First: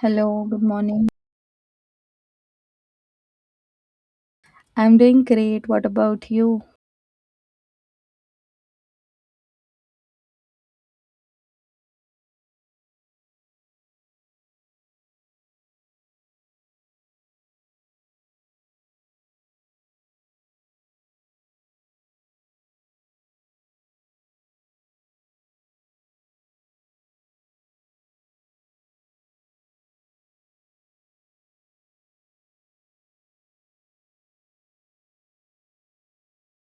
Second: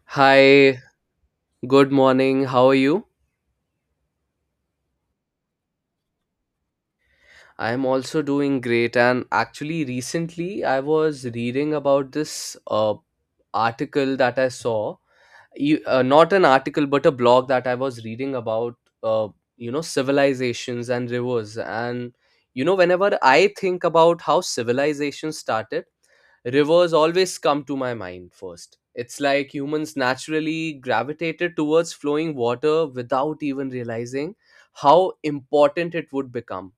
Hello, good Hi, morning. good morning. How are you? I'm doing great. What about you? I'm also doing great. And actually, recently I was reading about this article that I saw. Not an article, but a blog that I was reading about, uh, civilizations and rivers. And, whenever I think about how civilization started, rivers always come to my mind first. It's like humans naturally gravitated towards flowing water without even realizing how important it would become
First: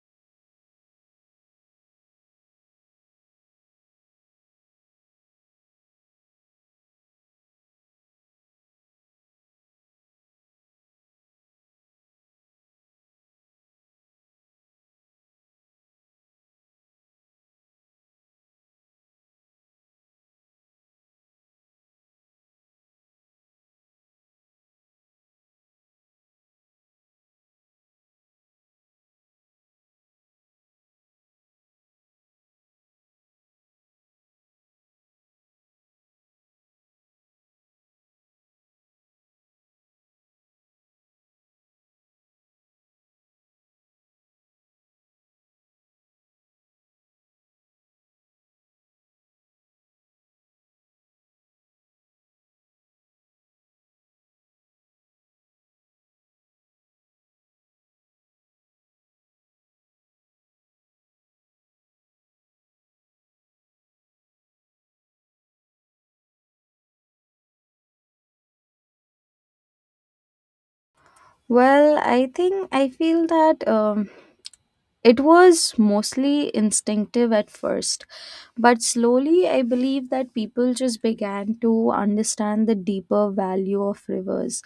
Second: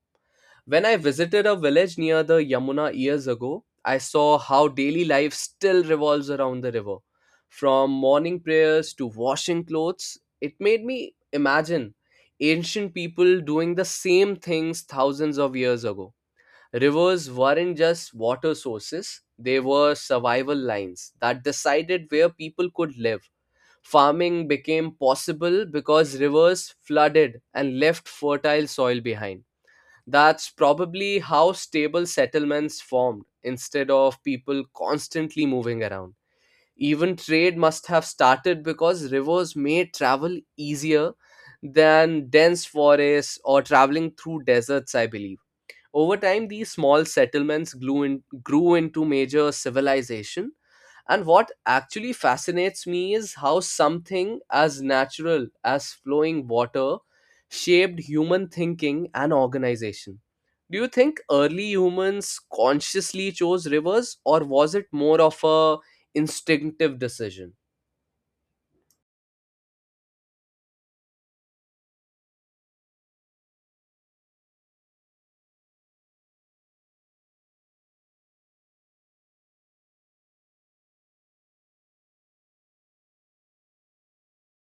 when I visited a village near the Yamuna years ago, I saw how daily life still revolves around the river. From morning prayers to washing clothes, it made me imagine ancient people doing the same things thousands of years ago. Rivers weren't just water sources, they were survival lines that decided where people could live. Farming became possible because rivers flooded and left fertile soil behind. That's probably how stable settlements formed instead of people constantly moving around. Even trade must have started because rivers made travel easier than dense forests or traveling through deserts, I believe. Over time, these small settlements grew into major civilization. And what actually fascinates me is how something as natural as flowing water shaped human thinking and organization. Do you think early humans consciously chose rivers, or was it more of a instinctive decision? Well, I think I feel that it was mostly instinctive at first, but slowly I believe that people just began to understand the deeper value of rivers.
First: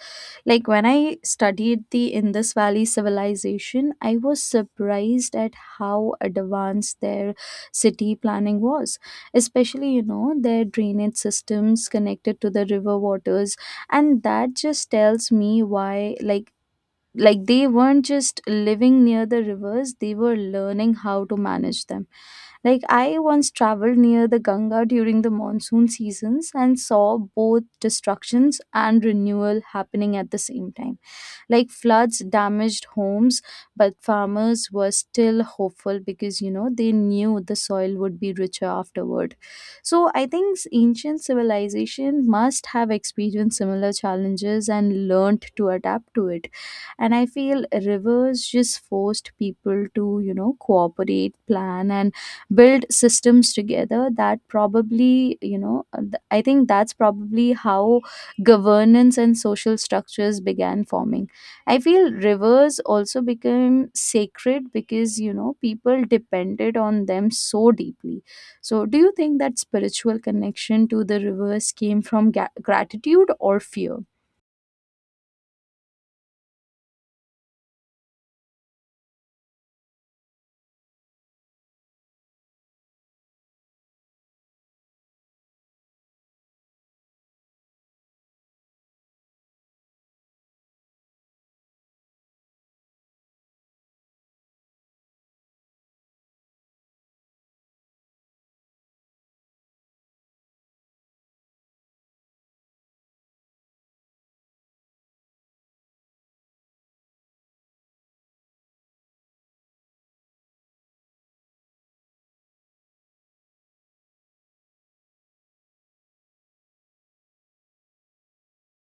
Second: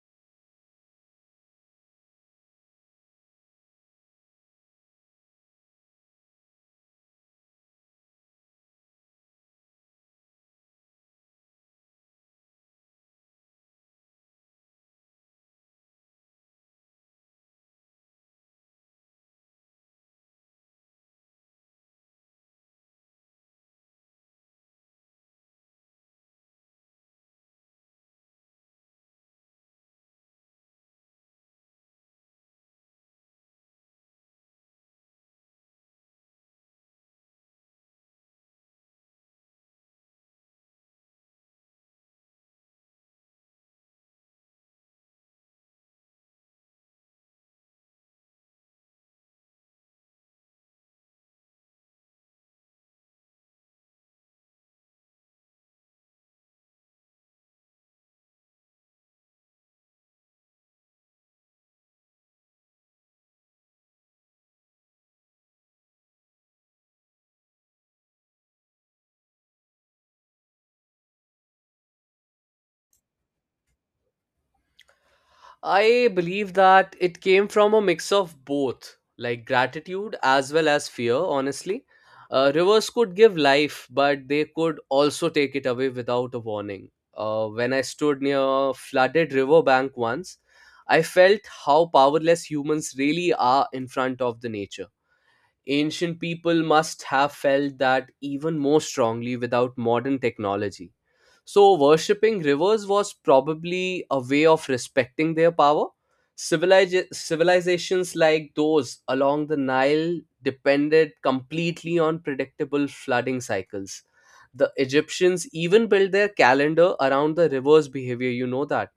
Like when I studied the Indus Valley civilization, I was surprised at how advanced their city planning was, especially, you know, their drainage systems connected to the river waters. And that just tells me why, like they weren't just living near the rivers, they were learning how to manage them. Like I once traveled near the Ganga during the monsoon seasons and saw both destructions and renewal happening at the same time. Like floods damaged homes, but farmers were still hopeful because, you know, they knew the soil would be richer afterward. So I think ancient civilization must have experienced similar challenges and learned to adapt to it. And I feel rivers just forced people to, you know, cooperate, plan, and build systems together. That probably, I think that's probably how governance and social structures began forming. I feel rivers also became sacred because, you know, people depended on them so deeply. So, do you think that spiritual connection to the rivers came from gratitude or fear? I believe that it came from a mix of both, like gratitude as well as fear, honestly. Rivers could give life, but they could also take it away without a warning. When I stood near a flooded riverbank once, I felt how powerless humans really are in front of the nature. Ancient people must have felt that even more strongly without modern technology, so worshipping rivers was probably a way of respecting their power. Civilizations like those along the Nile depended completely on predictable flooding cycles. The Egyptians even built their calendar around the river's behavior, you know that.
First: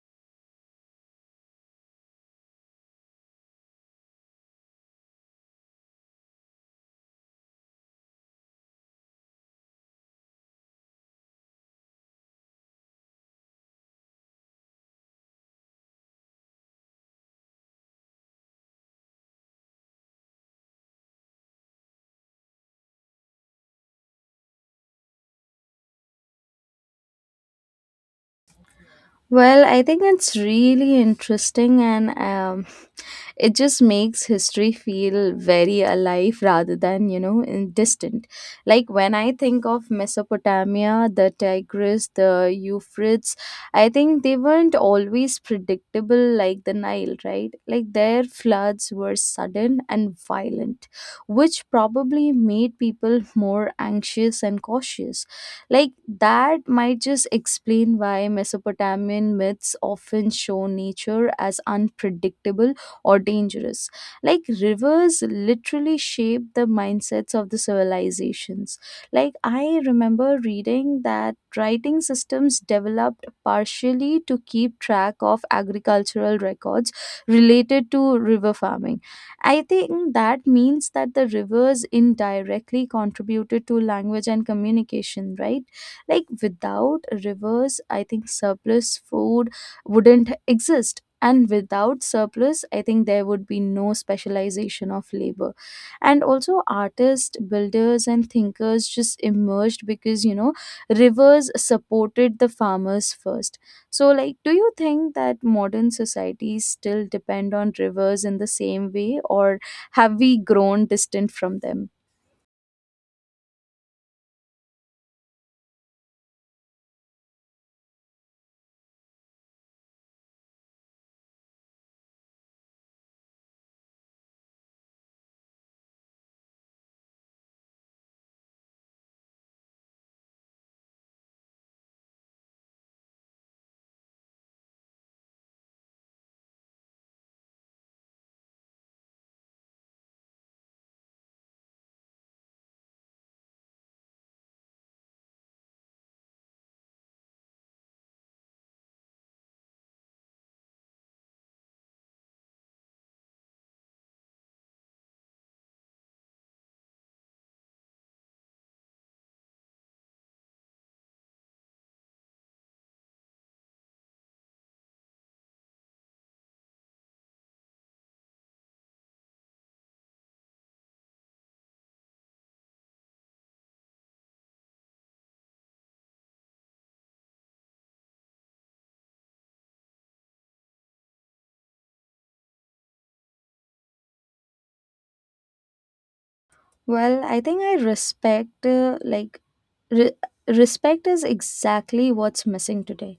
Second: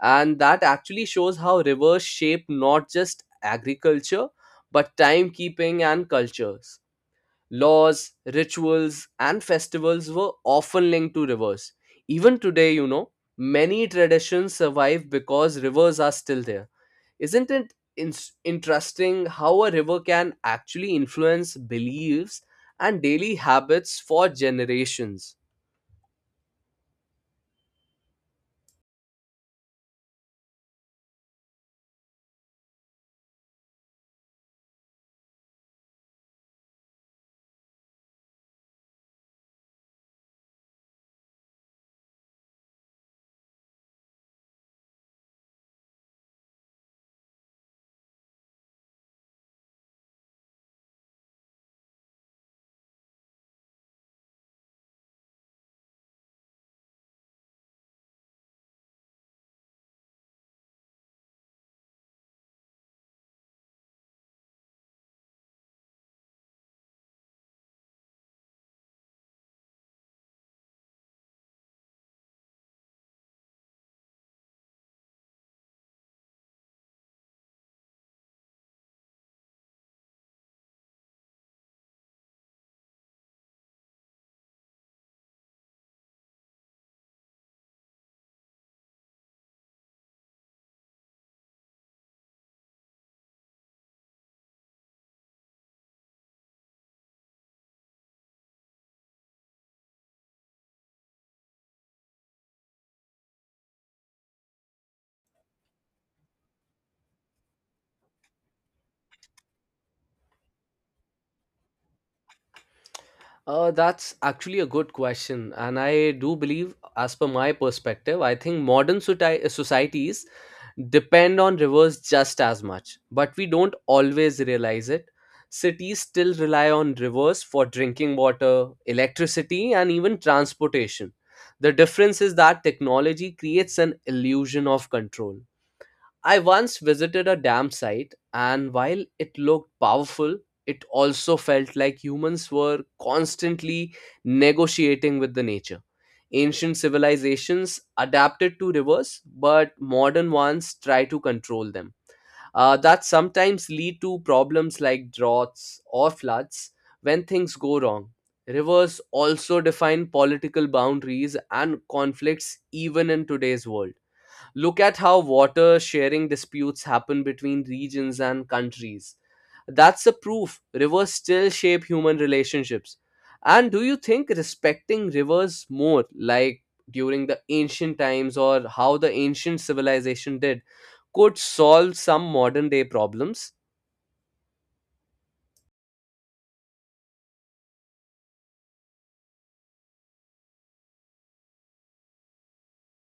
And that actually shows how rivers shape not just agriculture, but timekeeping and cultures. Laws, rituals, and festivals were often linked to rivers. Even today, many traditions survive because rivers are still there. Isn't it interesting how a river can actually influence beliefs and daily habits for generations? Well, I think it's really interesting, and it just makes history feel very alive rather than, you know, distant. Like when I think of Mesopotamia, the Tigris, the Euphrates, I think they weren't always predictable like the Nile, right? Like their floods were sudden and violent, which probably made people more anxious and cautious. Like that might just explain why Mesopotamian myths often show nature as unpredictable or dangerous. Like rivers literally shape the mindsets of the civilizations. Like I remember reading that writing systems developed partially to keep track of agricultural records related to river farming. I think that means that the rivers indirectly contributed to language and communication, right? Like without rivers, I think surplus food wouldn't exist, and without surplus I think there would be no specialization of labor. And also artists, builders, and thinkers just emerged because, you know, rivers supported the farmers first. So, like, do you think that modern societies still depend on rivers in the same way, or have we grown distant from them? That's actually a good question. And I do believe, as per my perspective, I think modern societies depend on rivers just as much, but we don't always realize it. Cities still rely on rivers for drinking water, electricity, and even transportation. The difference is that technology creates an illusion of control. I once visited a dam site, and while it looked powerful, it also felt like humans were constantly negotiating with the nature. Ancient civilizations adapted to rivers, but modern ones try to control them. That sometimes lead to problems like droughts or floods when things go wrong. Rivers also define political boundaries and conflicts even in today's world. Look at how water sharing disputes happen between regions and countries. That's the proof rivers still shape human relationships. And do you think respecting rivers more, like during the ancient times or how the ancient civilization did, could solve some modern day problems? Well, I think I respect, like, re- respect is exactly what's missing today.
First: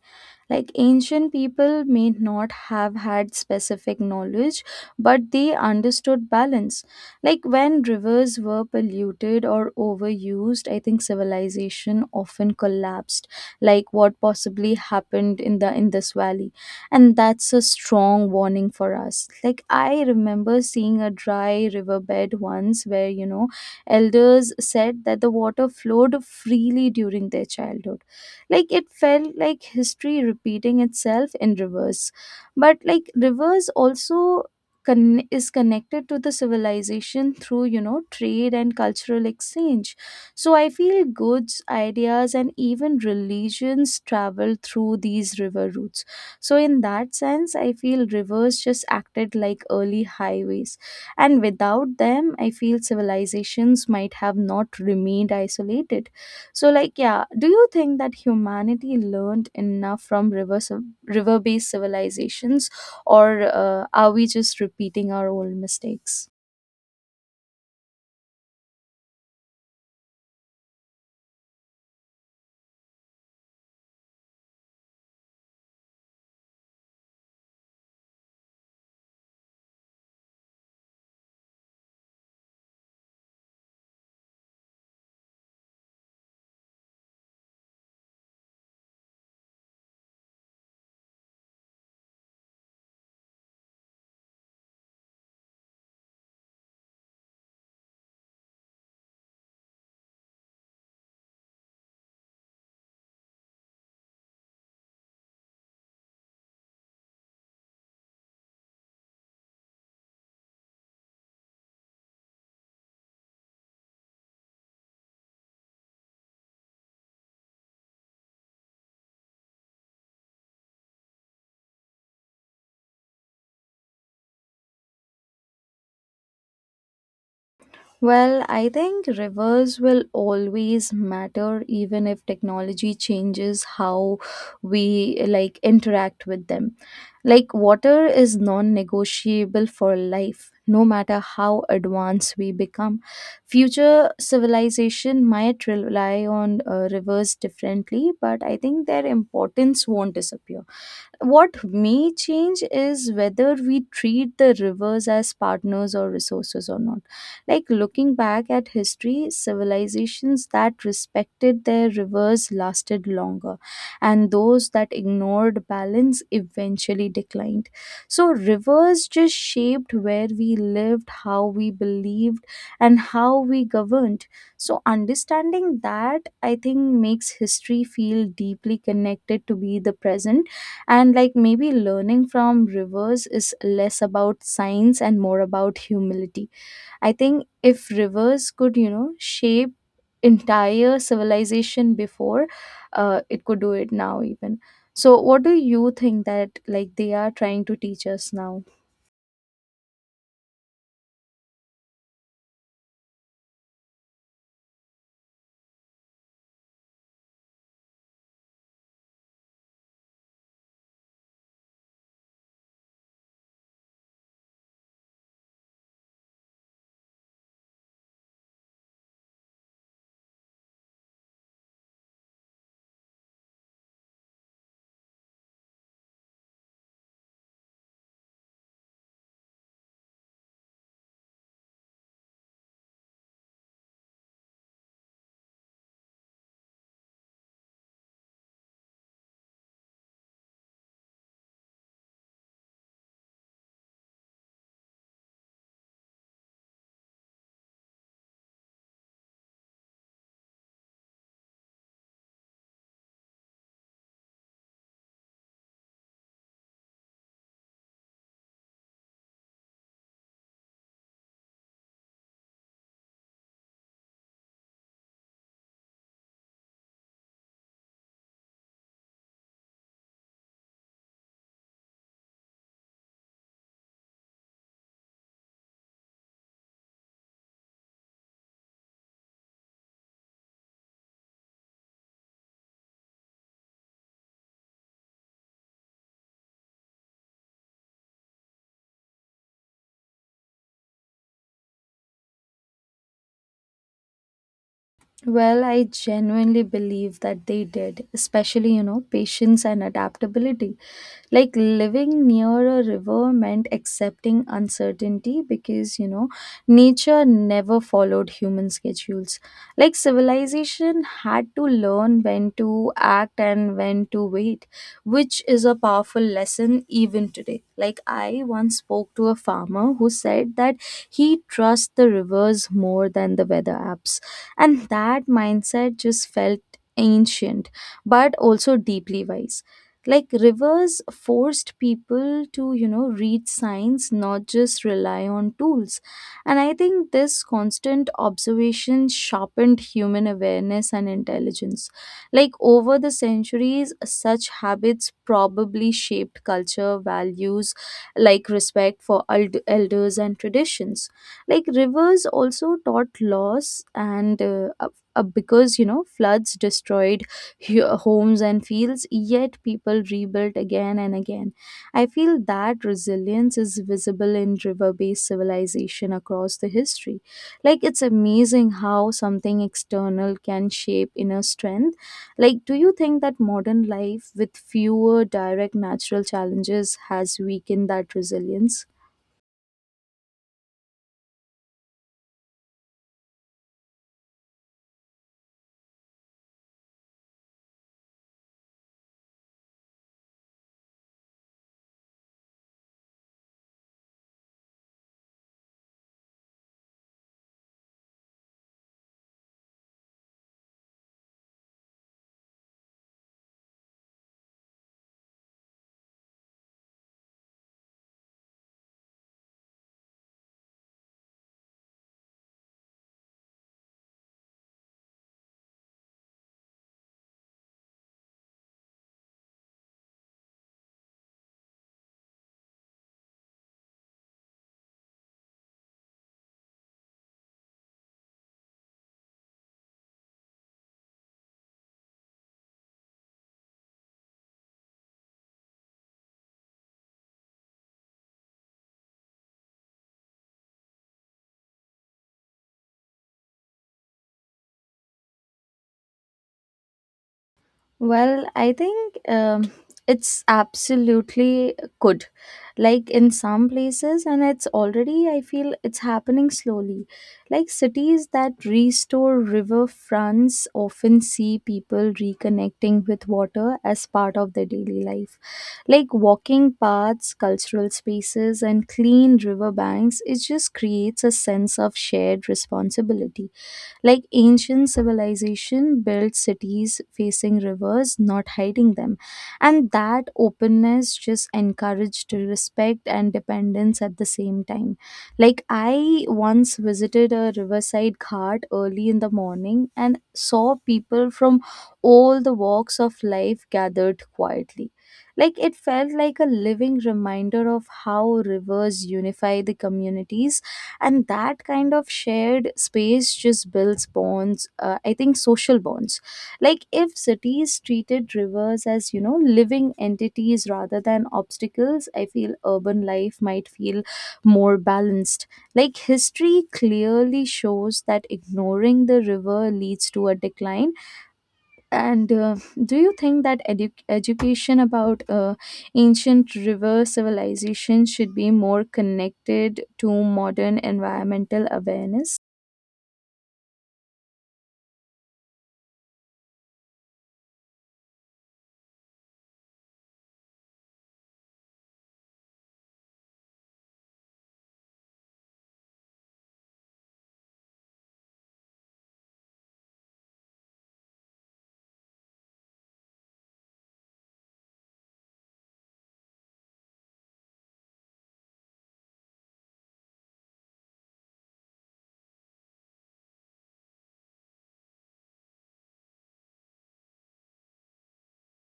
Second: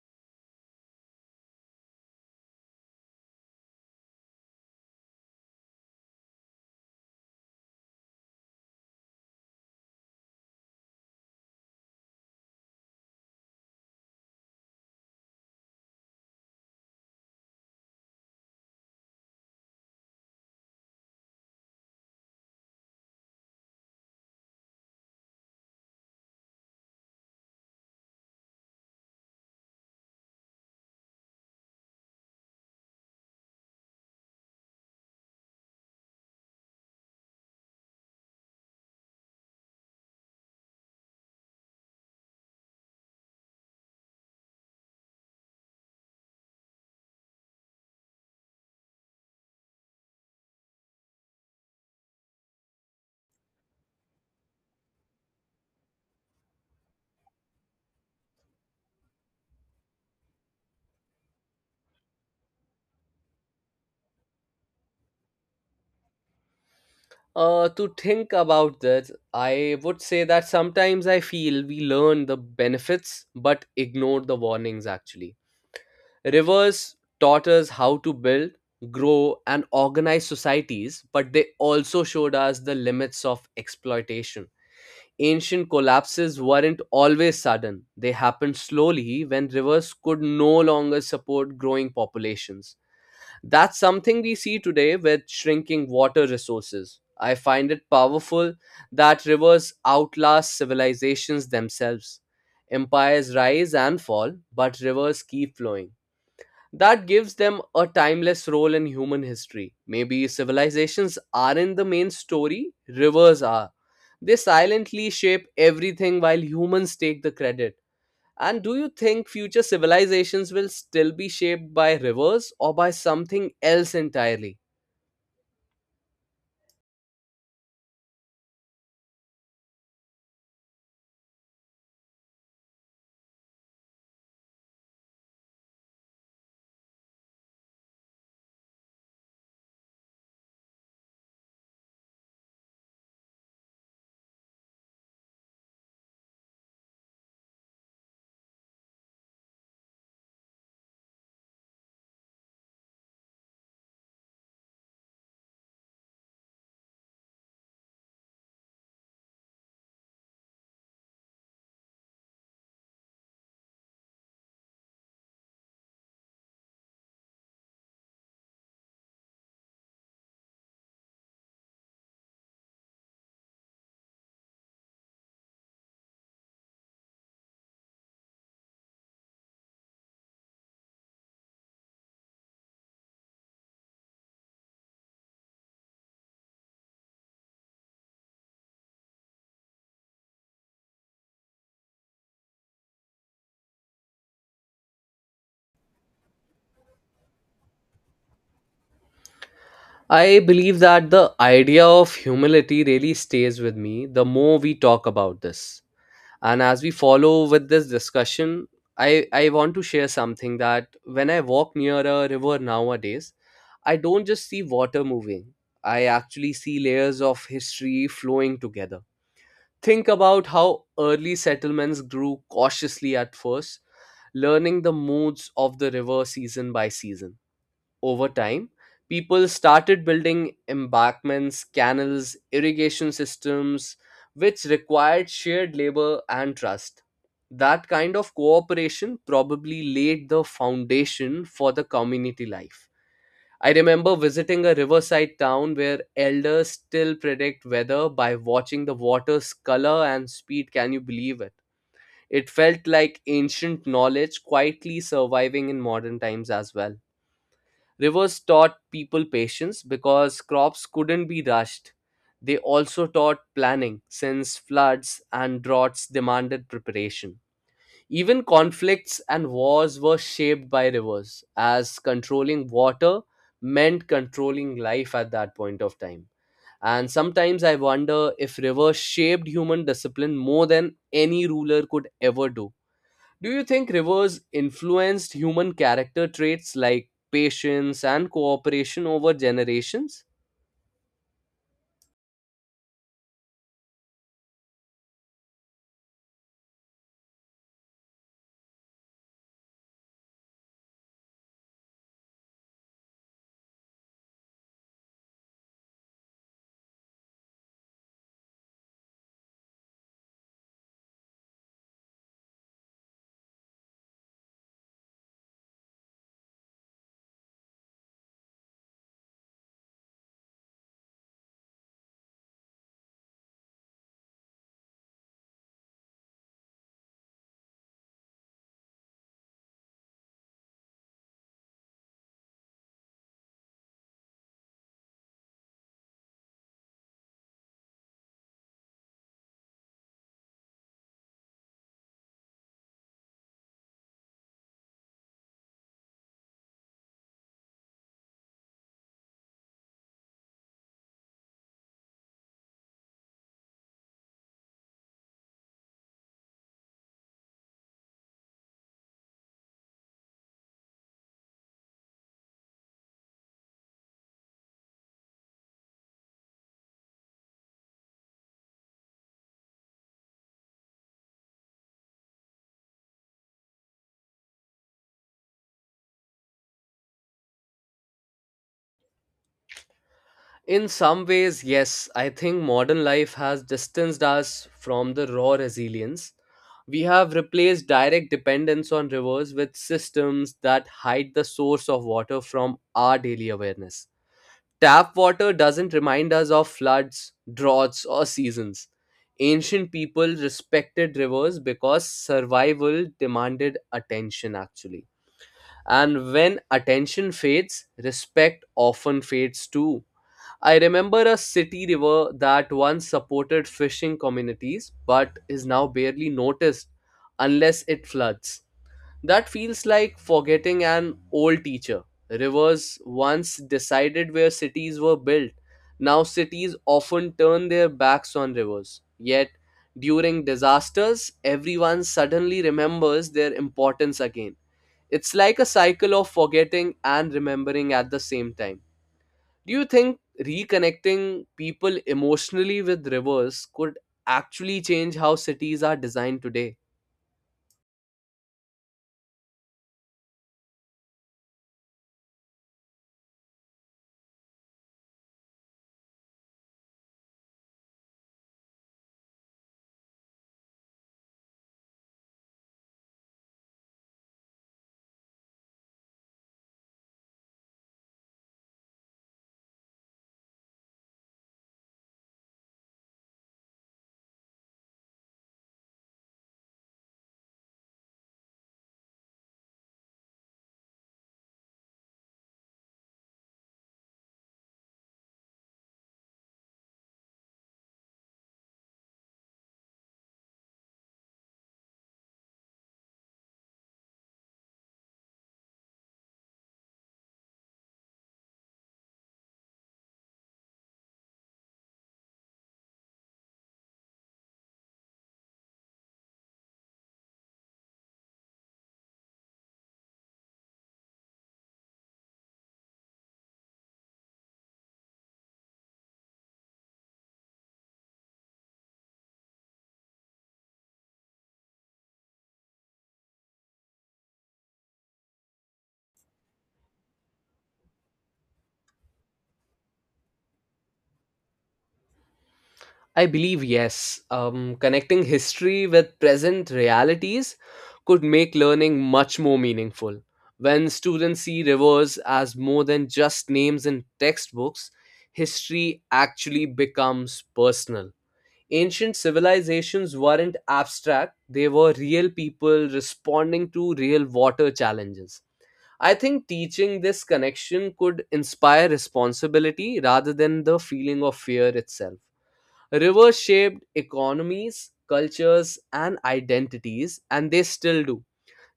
Like, ancient people may not have had specific knowledge, but they understood balance. Like, when rivers were polluted or overused, I think civilization often collapsed, like what possibly happened in the Indus Valley. And that's a strong warning for us. Like, I remember seeing a dry riverbed once where, you know, elders said that the water flowed freely during their childhood. Like it felt like history repeating itself in reverse. But like rivers also is connected to the civilization through, you know, trade and cultural exchange. So I feel goods, ideas, and even religions travel through these river routes. So, in that sense, I feel rivers just acted like early highways, and without them I feel civilizations might have not remained isolated. So, like, yeah, do you think that humanity learned enough from river based civilizations, or are we just repeating our old mistakes? To think about this, I would say that sometimes I feel we learn the benefits but ignore the warnings actually. Rivers taught us how to build, grow, and organize societies, but they also showed us the limits of exploitation. Ancient collapses weren't always sudden, they happened slowly when rivers could no longer support growing populations. That's something we see today with shrinking water resources. I find it powerful that rivers outlast civilizations themselves. Empires rise and fall, but rivers keep flowing. That gives them a timeless role in human history. Maybe civilizations aren't the main story, rivers are. They silently shape everything while humans take the credit. And do you think future civilizations will still be shaped by rivers or by something else entirely? Well, I think rivers will always matter, even if technology changes how we like interact with them. Like water is non-negotiable for life, no matter how advanced we become. Future civilization might rely on rivers differently, but I think their importance won't disappear. What may change is whether we treat the rivers as partners or resources or not. Like looking back at history, civilizations that respected their rivers lasted longer, and those that ignored balance eventually declined. So, rivers just shaped where we lived, how we believed, and how we governed. So, understanding that, I think, makes history feel deeply connected to be the present. And like maybe learning from rivers is less about science and more about humility. I think if rivers could, you know, shape entire civilization before, it could do it now even. So what do you think that like they are trying to teach us now? I believe that the idea of humility really stays with me the more we talk about this. And as we follow with this discussion, I want to share something that when I walk near a river nowadays, I don't just see water moving, I actually see layers of history flowing together. Think about how early settlements grew cautiously at first, learning the moods of the river season by season. Over time, people started building embankments, canals, irrigation systems, which required shared labor and trust. That kind of cooperation probably laid the foundation for the community life. I remember visiting a riverside town where elders still predict weather by watching the water's color and speed. Can you believe it? It felt like ancient knowledge quietly surviving in modern times as well. Rivers taught people patience because crops couldn't be rushed. They also taught planning, since floods and droughts demanded preparation. Even conflicts and wars were shaped by rivers, as controlling water meant controlling life at that point of time. And sometimes I wonder if rivers shaped human discipline more than any ruler could ever do. Do you think rivers influenced human character traits like patience and cooperation over generations? Well, I genuinely believe that they did, especially, you know, patience and adaptability. Like living near a river meant accepting uncertainty because, you know, nature never followed human schedules. Like civilization had to learn when to act and when to wait, which is a powerful lesson even today. Like I once spoke to a farmer who said that he trusts the rivers more than the weather apps, and that mindset just felt ancient but also deeply wise. Like rivers forced people to, you know, read signs, not just rely on tools. And I think this constant observation sharpened human awareness and intelligence. Like over the centuries such habits probably shaped culture values like respect for elders and traditions. Like rivers also taught loss and because, you know, floods destroyed homes and fields, yet people rebuilt again and again. I feel that resilience is visible in river based civilization across the history. Like it's amazing how something external can shape inner strength. Like do you think that modern life with fewer direct natural challenges has weakened that resilience? In some ways, yes, I think modern life has distanced us from the raw resilience. We have replaced direct dependence on rivers with systems that hide the source of water from our daily awareness. Tap water doesn't remind us of floods, droughts, or seasons. Ancient people respected rivers because survival demanded attention, actually. And when attention fades, respect often fades too. I remember a city river that once supported fishing communities but is now barely noticed unless it floods. That feels like forgetting an old teacher. Rivers once decided where cities were built. Now cities often turn their backs on rivers. Yet, during disasters, everyone suddenly remembers their importance again. It's like a cycle of forgetting and remembering at the same time. Do you think reconnecting people emotionally with rivers could actually change how cities are designed today? Well, I think it's absolutely good. Like in some places, and it's already, I feel it's happening slowly. Like cities that restore river fronts often see people reconnecting with water as part of their daily life. Like walking paths, cultural spaces, and clean riverbanks, it just creates a sense of shared responsibility. Like ancient civilization built cities facing rivers, not hiding them. And that openness just encouraged respect and dependence at the same time. Like I once visited a riverside ghat early in the morning and saw people from all the walks of life gathered quietly. Like it felt like a living reminder of how rivers unify the communities. And that kind of shared space just builds bonds, I think social bonds. Like if cities treated rivers as, you know, living entities rather than obstacles, I feel urban life might feel more balanced. Like history clearly shows that ignoring the river leads to a decline. And do you think that education about, ancient river civilization should be more connected to modern environmental awareness? I believe yes. Connecting history with present realities could make learning much more meaningful. When students see rivers as more than just names in textbooks, history actually becomes personal. Ancient civilizations weren't abstract, they were real people responding to real water challenges. I think teaching this connection could inspire responsibility rather than the feeling of fear itself. Rivers shaped economies, cultures, and identities, and they still do,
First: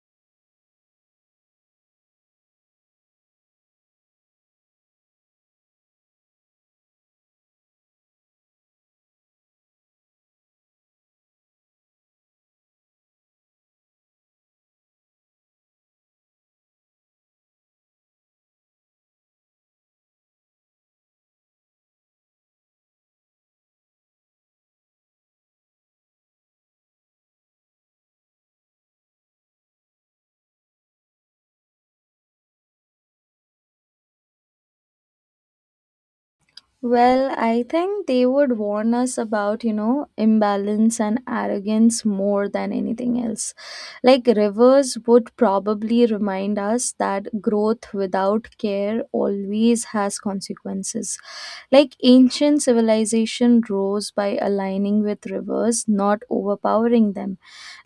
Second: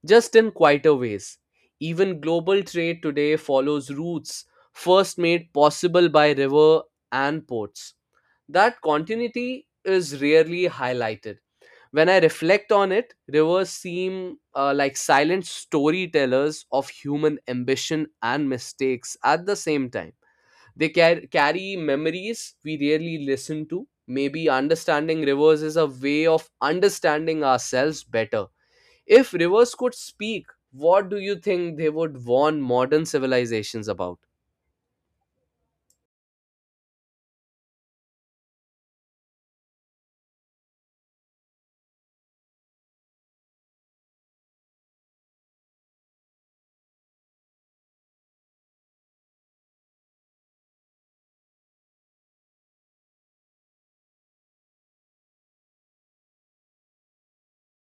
just in quieter ways. Even global trade today follows routes first made possible by river and ports. That continuity is rarely highlighted. When I reflect on it, rivers seem like silent storytellers of human ambition and mistakes at the same time. They carry memories we rarely listen to. Maybe understanding rivers is a way of understanding ourselves better. If rivers could speak, what do you think they would warn modern civilizations about? Well, I think they would warn us about, you know, imbalance and arrogance more than anything else. Like rivers would probably remind us that growth without care always has consequences. Like ancient civilization rose by aligning with rivers, not overpowering them.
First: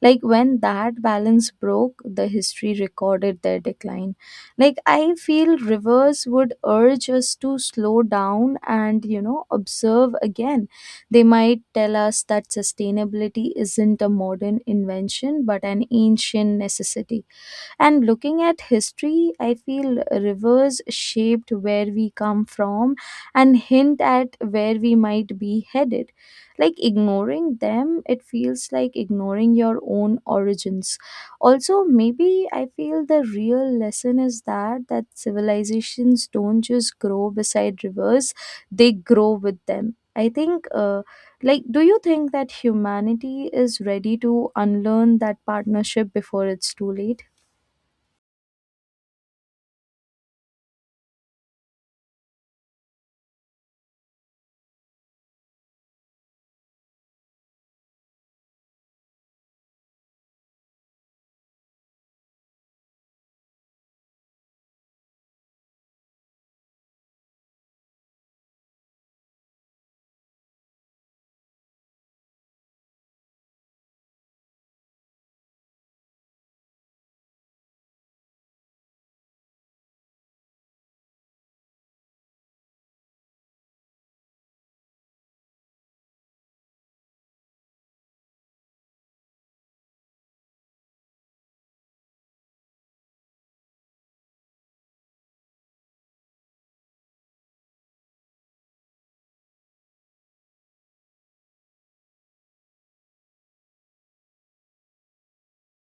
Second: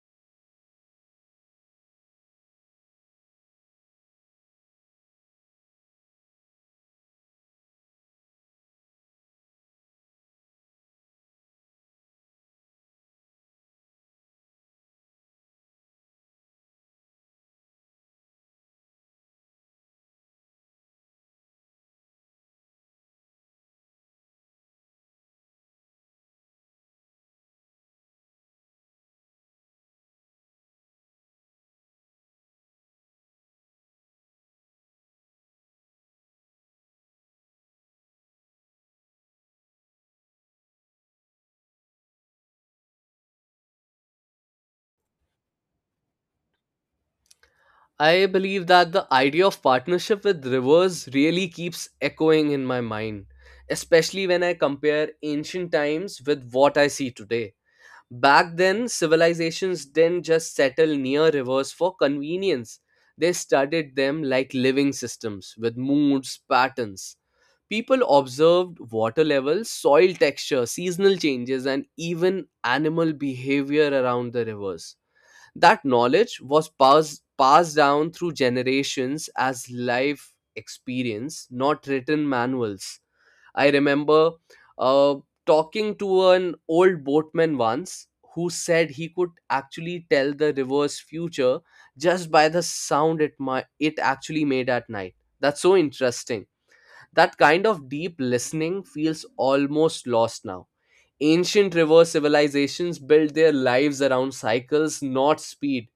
Like when that balance broke, the history recorded their decline. Like I feel rivers would urge us to slow down and, you know, observe again. They might tell us that sustainability isn't a modern invention but an ancient necessity. And looking at history, I feel rivers shaped where we come from and hint at where we might be headed. Like ignoring them, it feels like ignoring your own origins. Also maybe I feel the real lesson is that civilizations don't just grow beside rivers, they grow with them. I think like do you think that humanity is ready to unlearn that partnership before it's too late? I believe that the idea of partnership with rivers really keeps echoing in my mind, especially when I compare ancient times with what I see today. Back then, civilizations didn't just settle near rivers for convenience. They studied them like living systems with moods, patterns. People observed water levels, soil texture, seasonal changes, and even animal behavior around the rivers. That knowledge was passed down through generations as life experience, not written manuals. I remember uh, talking to an old boatman once who said he could actually tell the river's future just by the sound it my it actually made at night. That's so interesting. That kind of deep listening feels almost lost now. Ancient river civilizations built their lives around cycles, not speed.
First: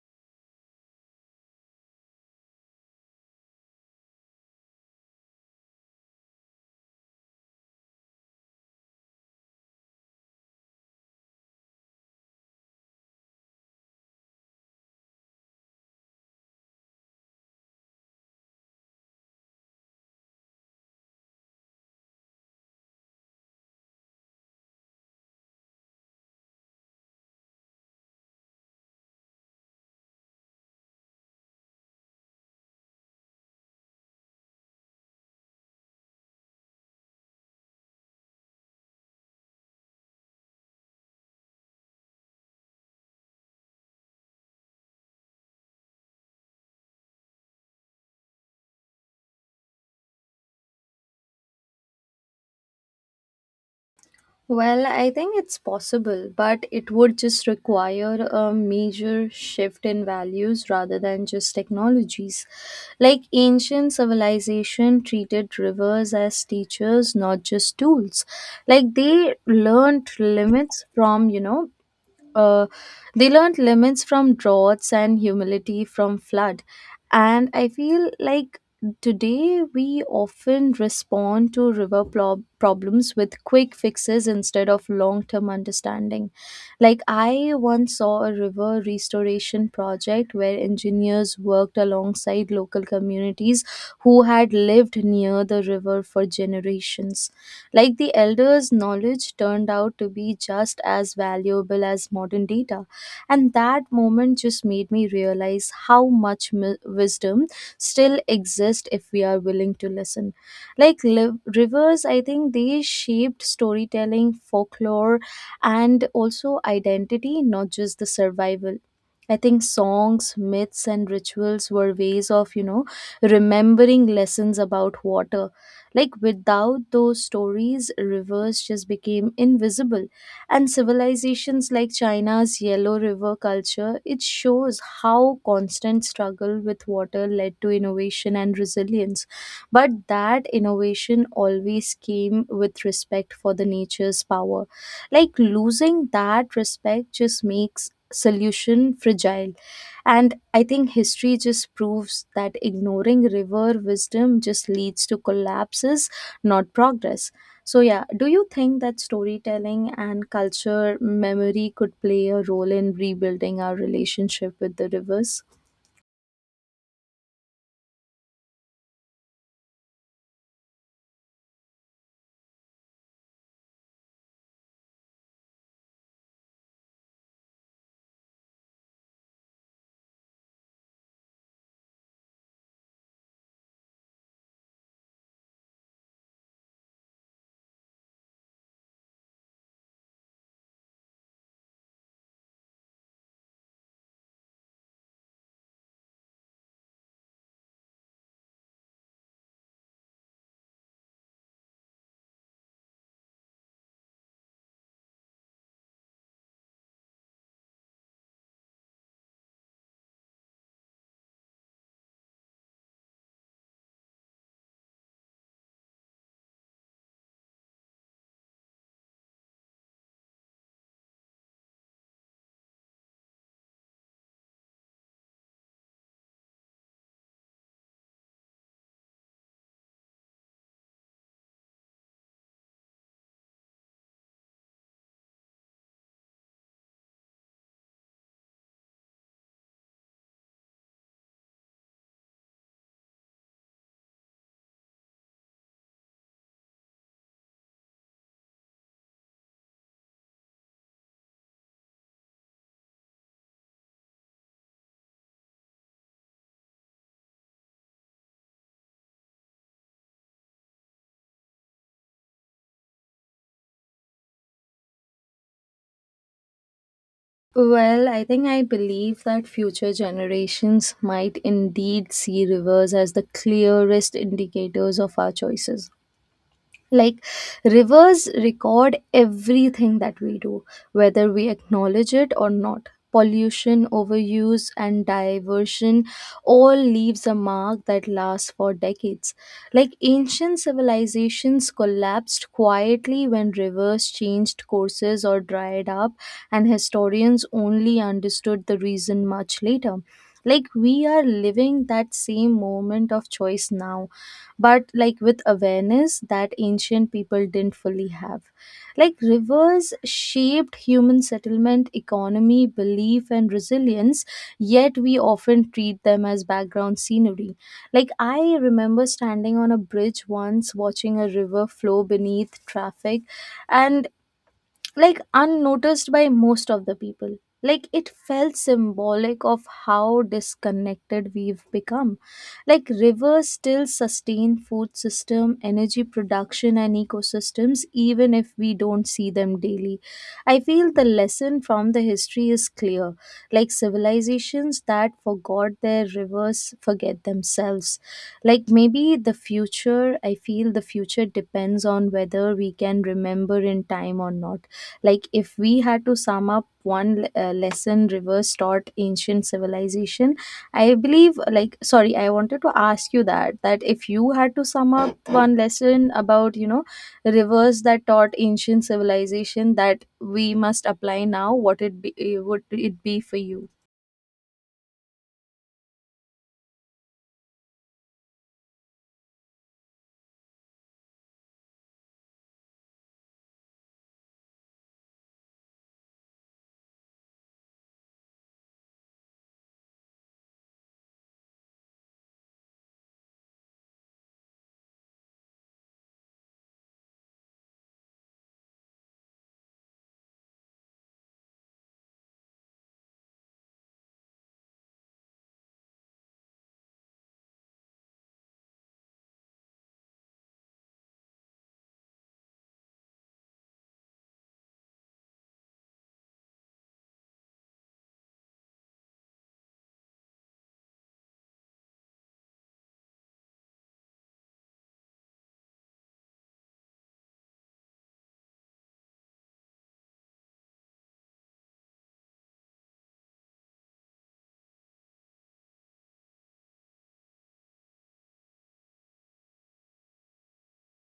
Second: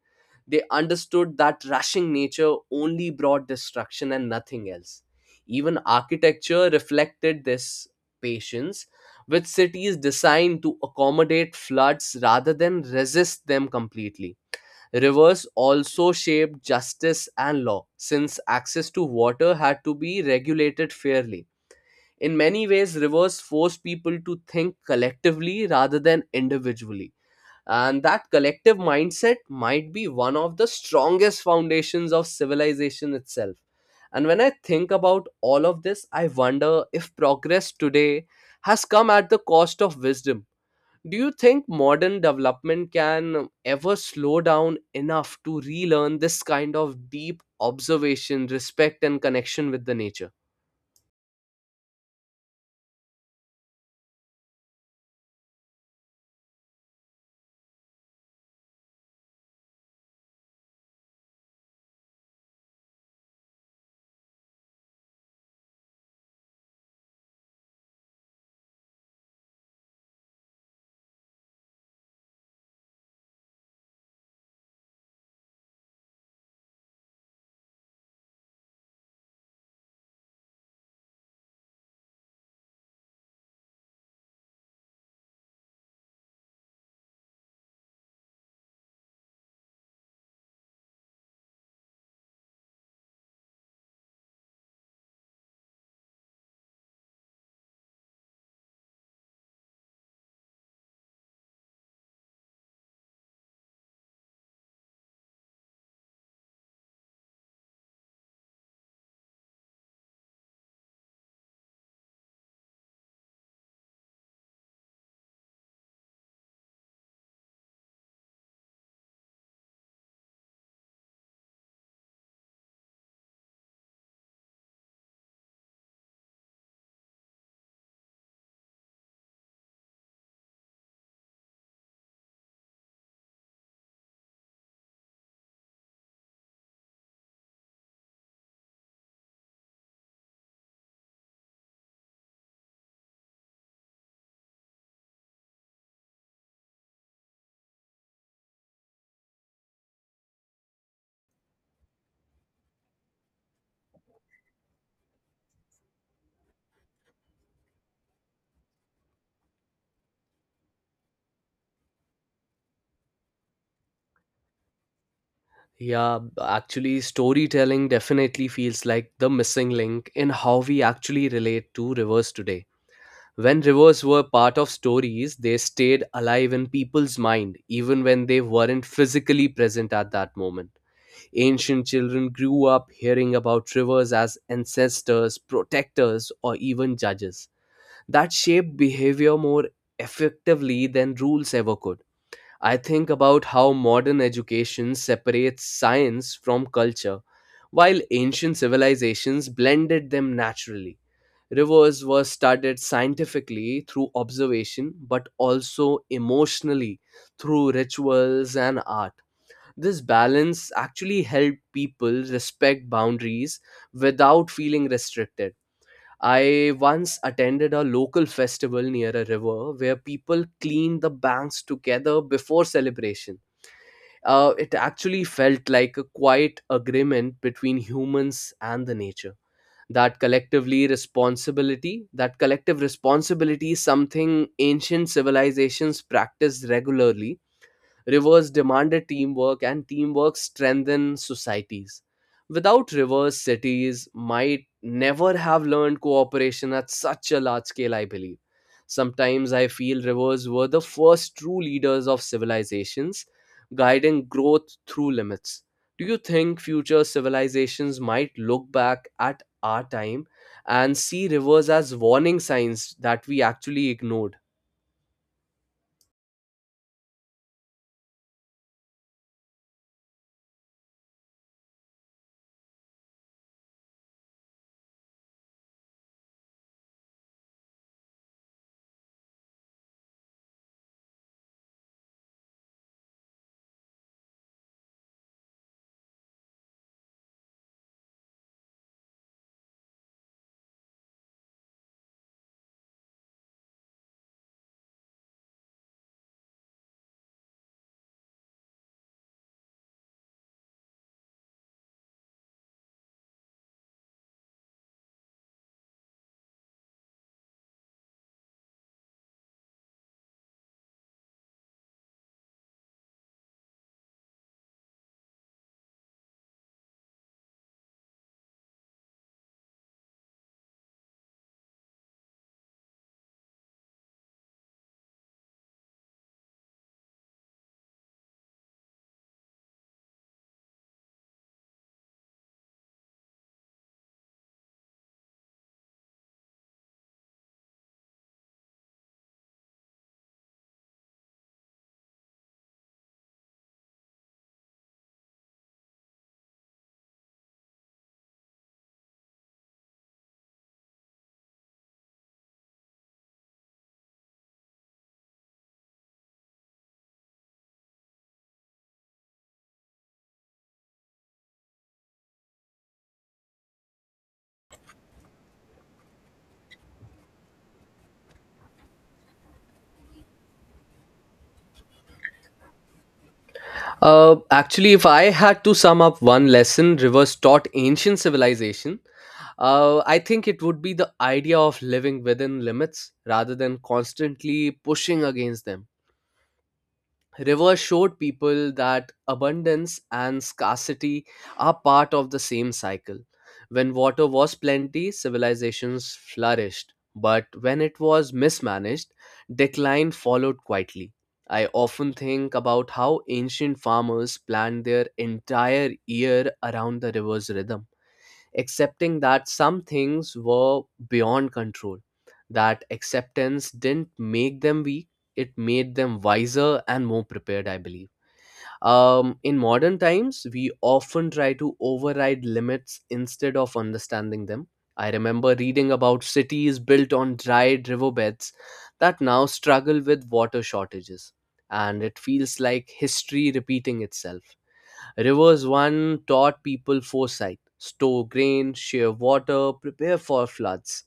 They understood that rushing nature only brought destruction and nothing else. Even architecture reflected this patience, with cities designed to accommodate floods rather than resist them completely. Rivers also shaped justice and law, since access to water had to be regulated fairly. In many ways, rivers forced people to think collectively rather than individually, and that collective mindset might be one of the strongest foundations of civilization itself. And when I think about all of this, I wonder if progress today has come at the cost of wisdom. Do you think modern development can ever slow down enough to relearn this kind of deep observation, respect, and connection with the nature? Well, I think it's possible, but it would just require a major shift in values rather than just technologies. Like ancient civilization treated rivers as teachers, not just tools. Like they learned limits from, uh, they learned limits from droughts and humility from flood. And I feel like today we often respond to river problems with quick fixes instead of long term understanding. Like, I once saw a river restoration project where engineers worked alongside local communities who had lived near the river for generations. Like the elders' knowledge turned out to be just as valuable as modern data. And that moment just made me realize how much wisdom still exists if we are willing to listen. Like rivers, I think they shaped storytelling, folklore, and also identity, not just the survival. I think songs, myths, and rituals were ways of, you know, remembering lessons about water. Like without those stories, rivers just became invisible. And civilizations like China's Yellow River culture, it shows how constant struggle with water led to innovation and resilience. But that innovation always came with respect for the nature's power. Like losing that respect just makes solution fragile. And I think history just proves that ignoring river wisdom just leads to collapses, not progress. So, yeah, do you think that storytelling and culture memory could play a role in rebuilding our relationship with the rivers? Yeah, actually, storytelling definitely feels like the missing link in how we actually relate to rivers today. When rivers were part of stories, they stayed alive in people's mind, even when they weren't physically present at that moment. Ancient children grew up hearing about rivers as ancestors, protectors, or even judges. That shaped behavior more effectively than rules ever could. I think about how modern education separates science from culture, while ancient civilizations blended them naturally. Rivers were studied scientifically through observation, but also emotionally through rituals and art. This balance actually helped people respect boundaries without feeling restricted. I once attended a local festival near a river where people cleaned the banks together before celebration. It actually felt like a quiet agreement between humans and the nature. That collectively responsibility that collective responsibility is something ancient civilizations practiced regularly. Rivers demanded teamwork, and teamwork strengthened societies. Without rivers, cities might never have learned cooperation at such a large scale, I believe. Sometimes I feel rivers were the first true leaders of civilizations, guiding growth through limits. Do you think future civilizations might look back at our time and see rivers as warning signs that we actually ignored? Well, I think I believe that future generations might indeed see rivers as the clearest indicators of our choices. Like rivers record everything that we do, whether we acknowledge it or not. Pollution, overuse, and diversion all leaves a mark that lasts for decades. Like ancient civilizations collapsed quietly when rivers changed courses or dried up, and historians only understood the reason much later. Like we are living that same moment of choice now, but like with awareness that ancient people didn't fully have. Like rivers shaped human settlement, economy, belief, and resilience, yet we often treat them as background scenery. Like I remember standing on a bridge once watching a river flow beneath traffic and like unnoticed by most of the people. Like it felt symbolic of how disconnected we've become. Like rivers still sustain food system, energy production, and ecosystems, even if we don't see them daily. I feel the lesson from the history is clear. Like civilizations that forgot their rivers forget themselves. Like maybe the future, I feel the future depends on whether we can remember in time or not. Like if we had to sum up one lesson rivers taught ancient civilization, I believe, like, sorry, I wanted to ask you that if you had to sum up one lesson about, you know, rivers that taught ancient civilization that we must apply now, what it be, would it be for you? Actually, if I had to sum up one lesson rivers taught ancient civilization, I think it would be the idea of living within limits rather than constantly pushing against them. Rivers showed people that abundance and scarcity are part of the same cycle. When water was plenty, civilizations flourished, but when it was mismanaged, decline followed quietly. I often think about how ancient farmers planned their entire year around the river's rhythm, accepting that some things were beyond control. That acceptance didn't make them weak, it made them wiser and more prepared, I believe. In modern times, we often try to override limits instead of understanding them. I remember reading about cities built on dried riverbeds that now struggle with water shortages, and it feels like history repeating itself. Rivers one taught people foresight, store grain, share water, prepare for floods.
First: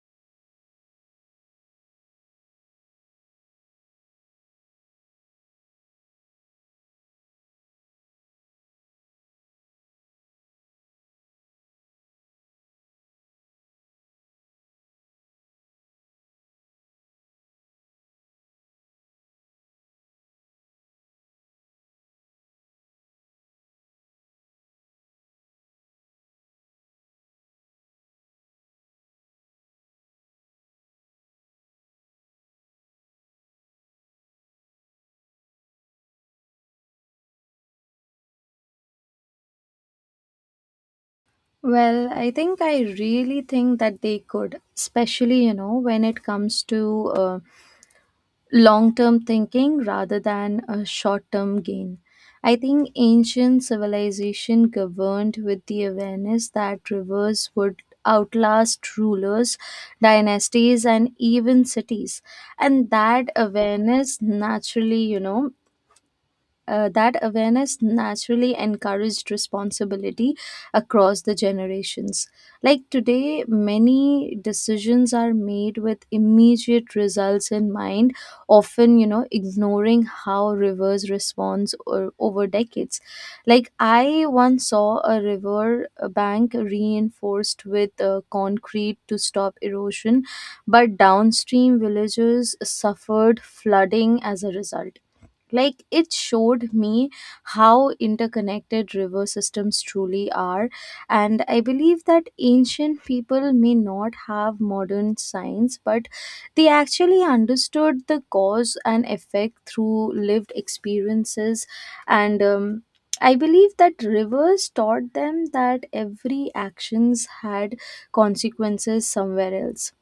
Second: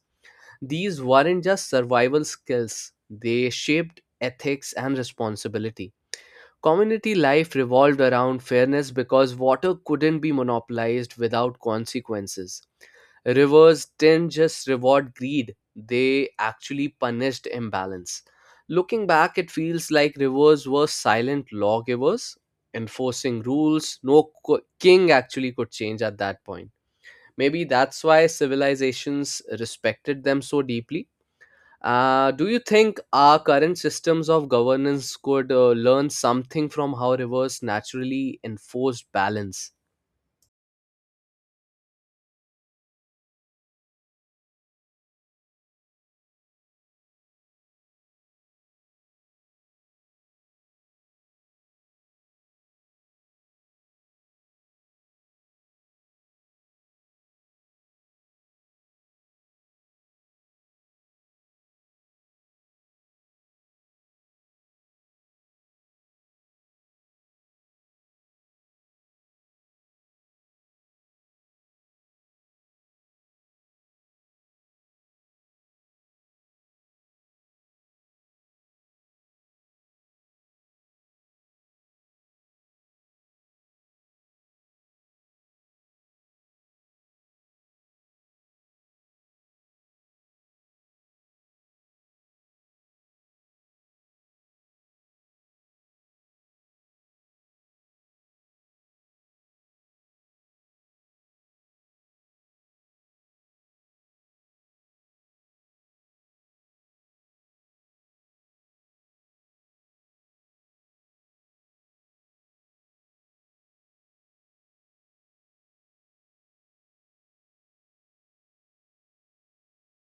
These weren't just survival skills, they shaped ethics and responsibility. Community life revolved around fairness because water couldn't be monopolized without consequences. Rivers didn't just reward greed, they actually punished imbalance. Looking back, it feels like rivers were silent lawgivers, enforcing rules no king actually could change at that point. Maybe that's why civilizations respected them so deeply. Do you think our current systems of governance could learn something from how rivers naturally enforced balance? Well, I think I really think that they could, especially, you know, when it comes to long term thinking rather than a short term gain. I think ancient civilization governed with the awareness that rivers would outlast rulers, dynasties, and even cities. And that awareness naturally, that awareness naturally encouraged responsibility across the generations. Like today, many decisions are made with immediate results in mind, often, you know, ignoring how rivers responds or, over decades. Like I once saw a river bank reinforced with concrete to stop erosion, but downstream villagers suffered flooding as a result. Like it showed me how interconnected river systems truly are. And I believe that ancient people may not have modern science, but they actually understood the cause and effect through lived experiences. And I believe that rivers taught them that every actions had consequences somewhere else.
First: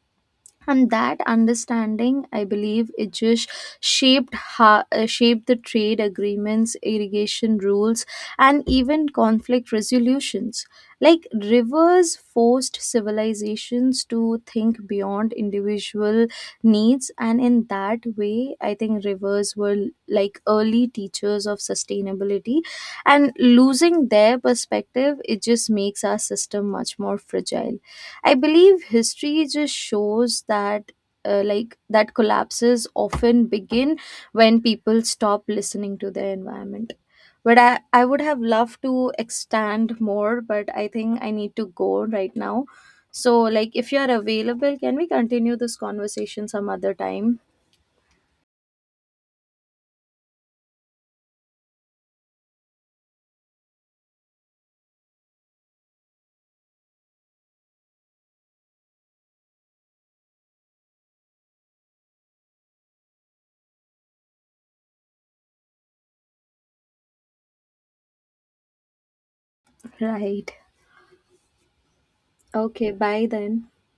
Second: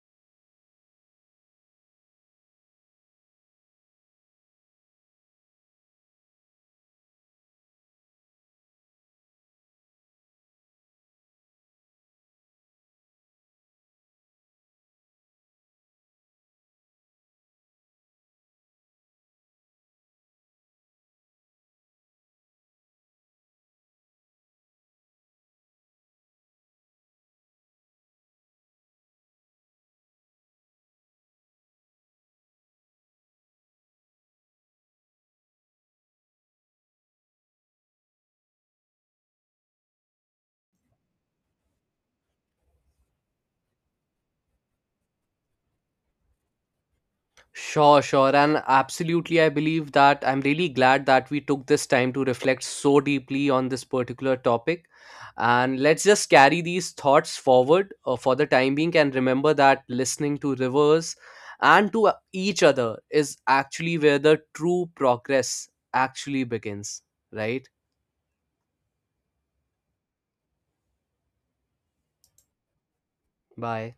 And that understanding, I believe, it just shaped the trade agreements, irrigation rules, and even conflict resolutions. Like rivers forced civilizations to think beyond individual needs. And in that way, I think rivers were like early teachers of sustainability, and losing their perspective, it just makes our system much more fragile. I believe history just shows that, like, that collapses often begin when people stop listening to their environment. But I would have loved to extend more, but I think I need to go right now. So like if you are available, can we continue this conversation some other time? Sure, sure. And absolutely, I believe that I'm really glad that we took this time to reflect so deeply on this particular topic. And let's just carry these thoughts forward for the time being and remember that listening to rivers and to each other is actually where the true progress actually begins, right? Right. Okay, bye then. Bye.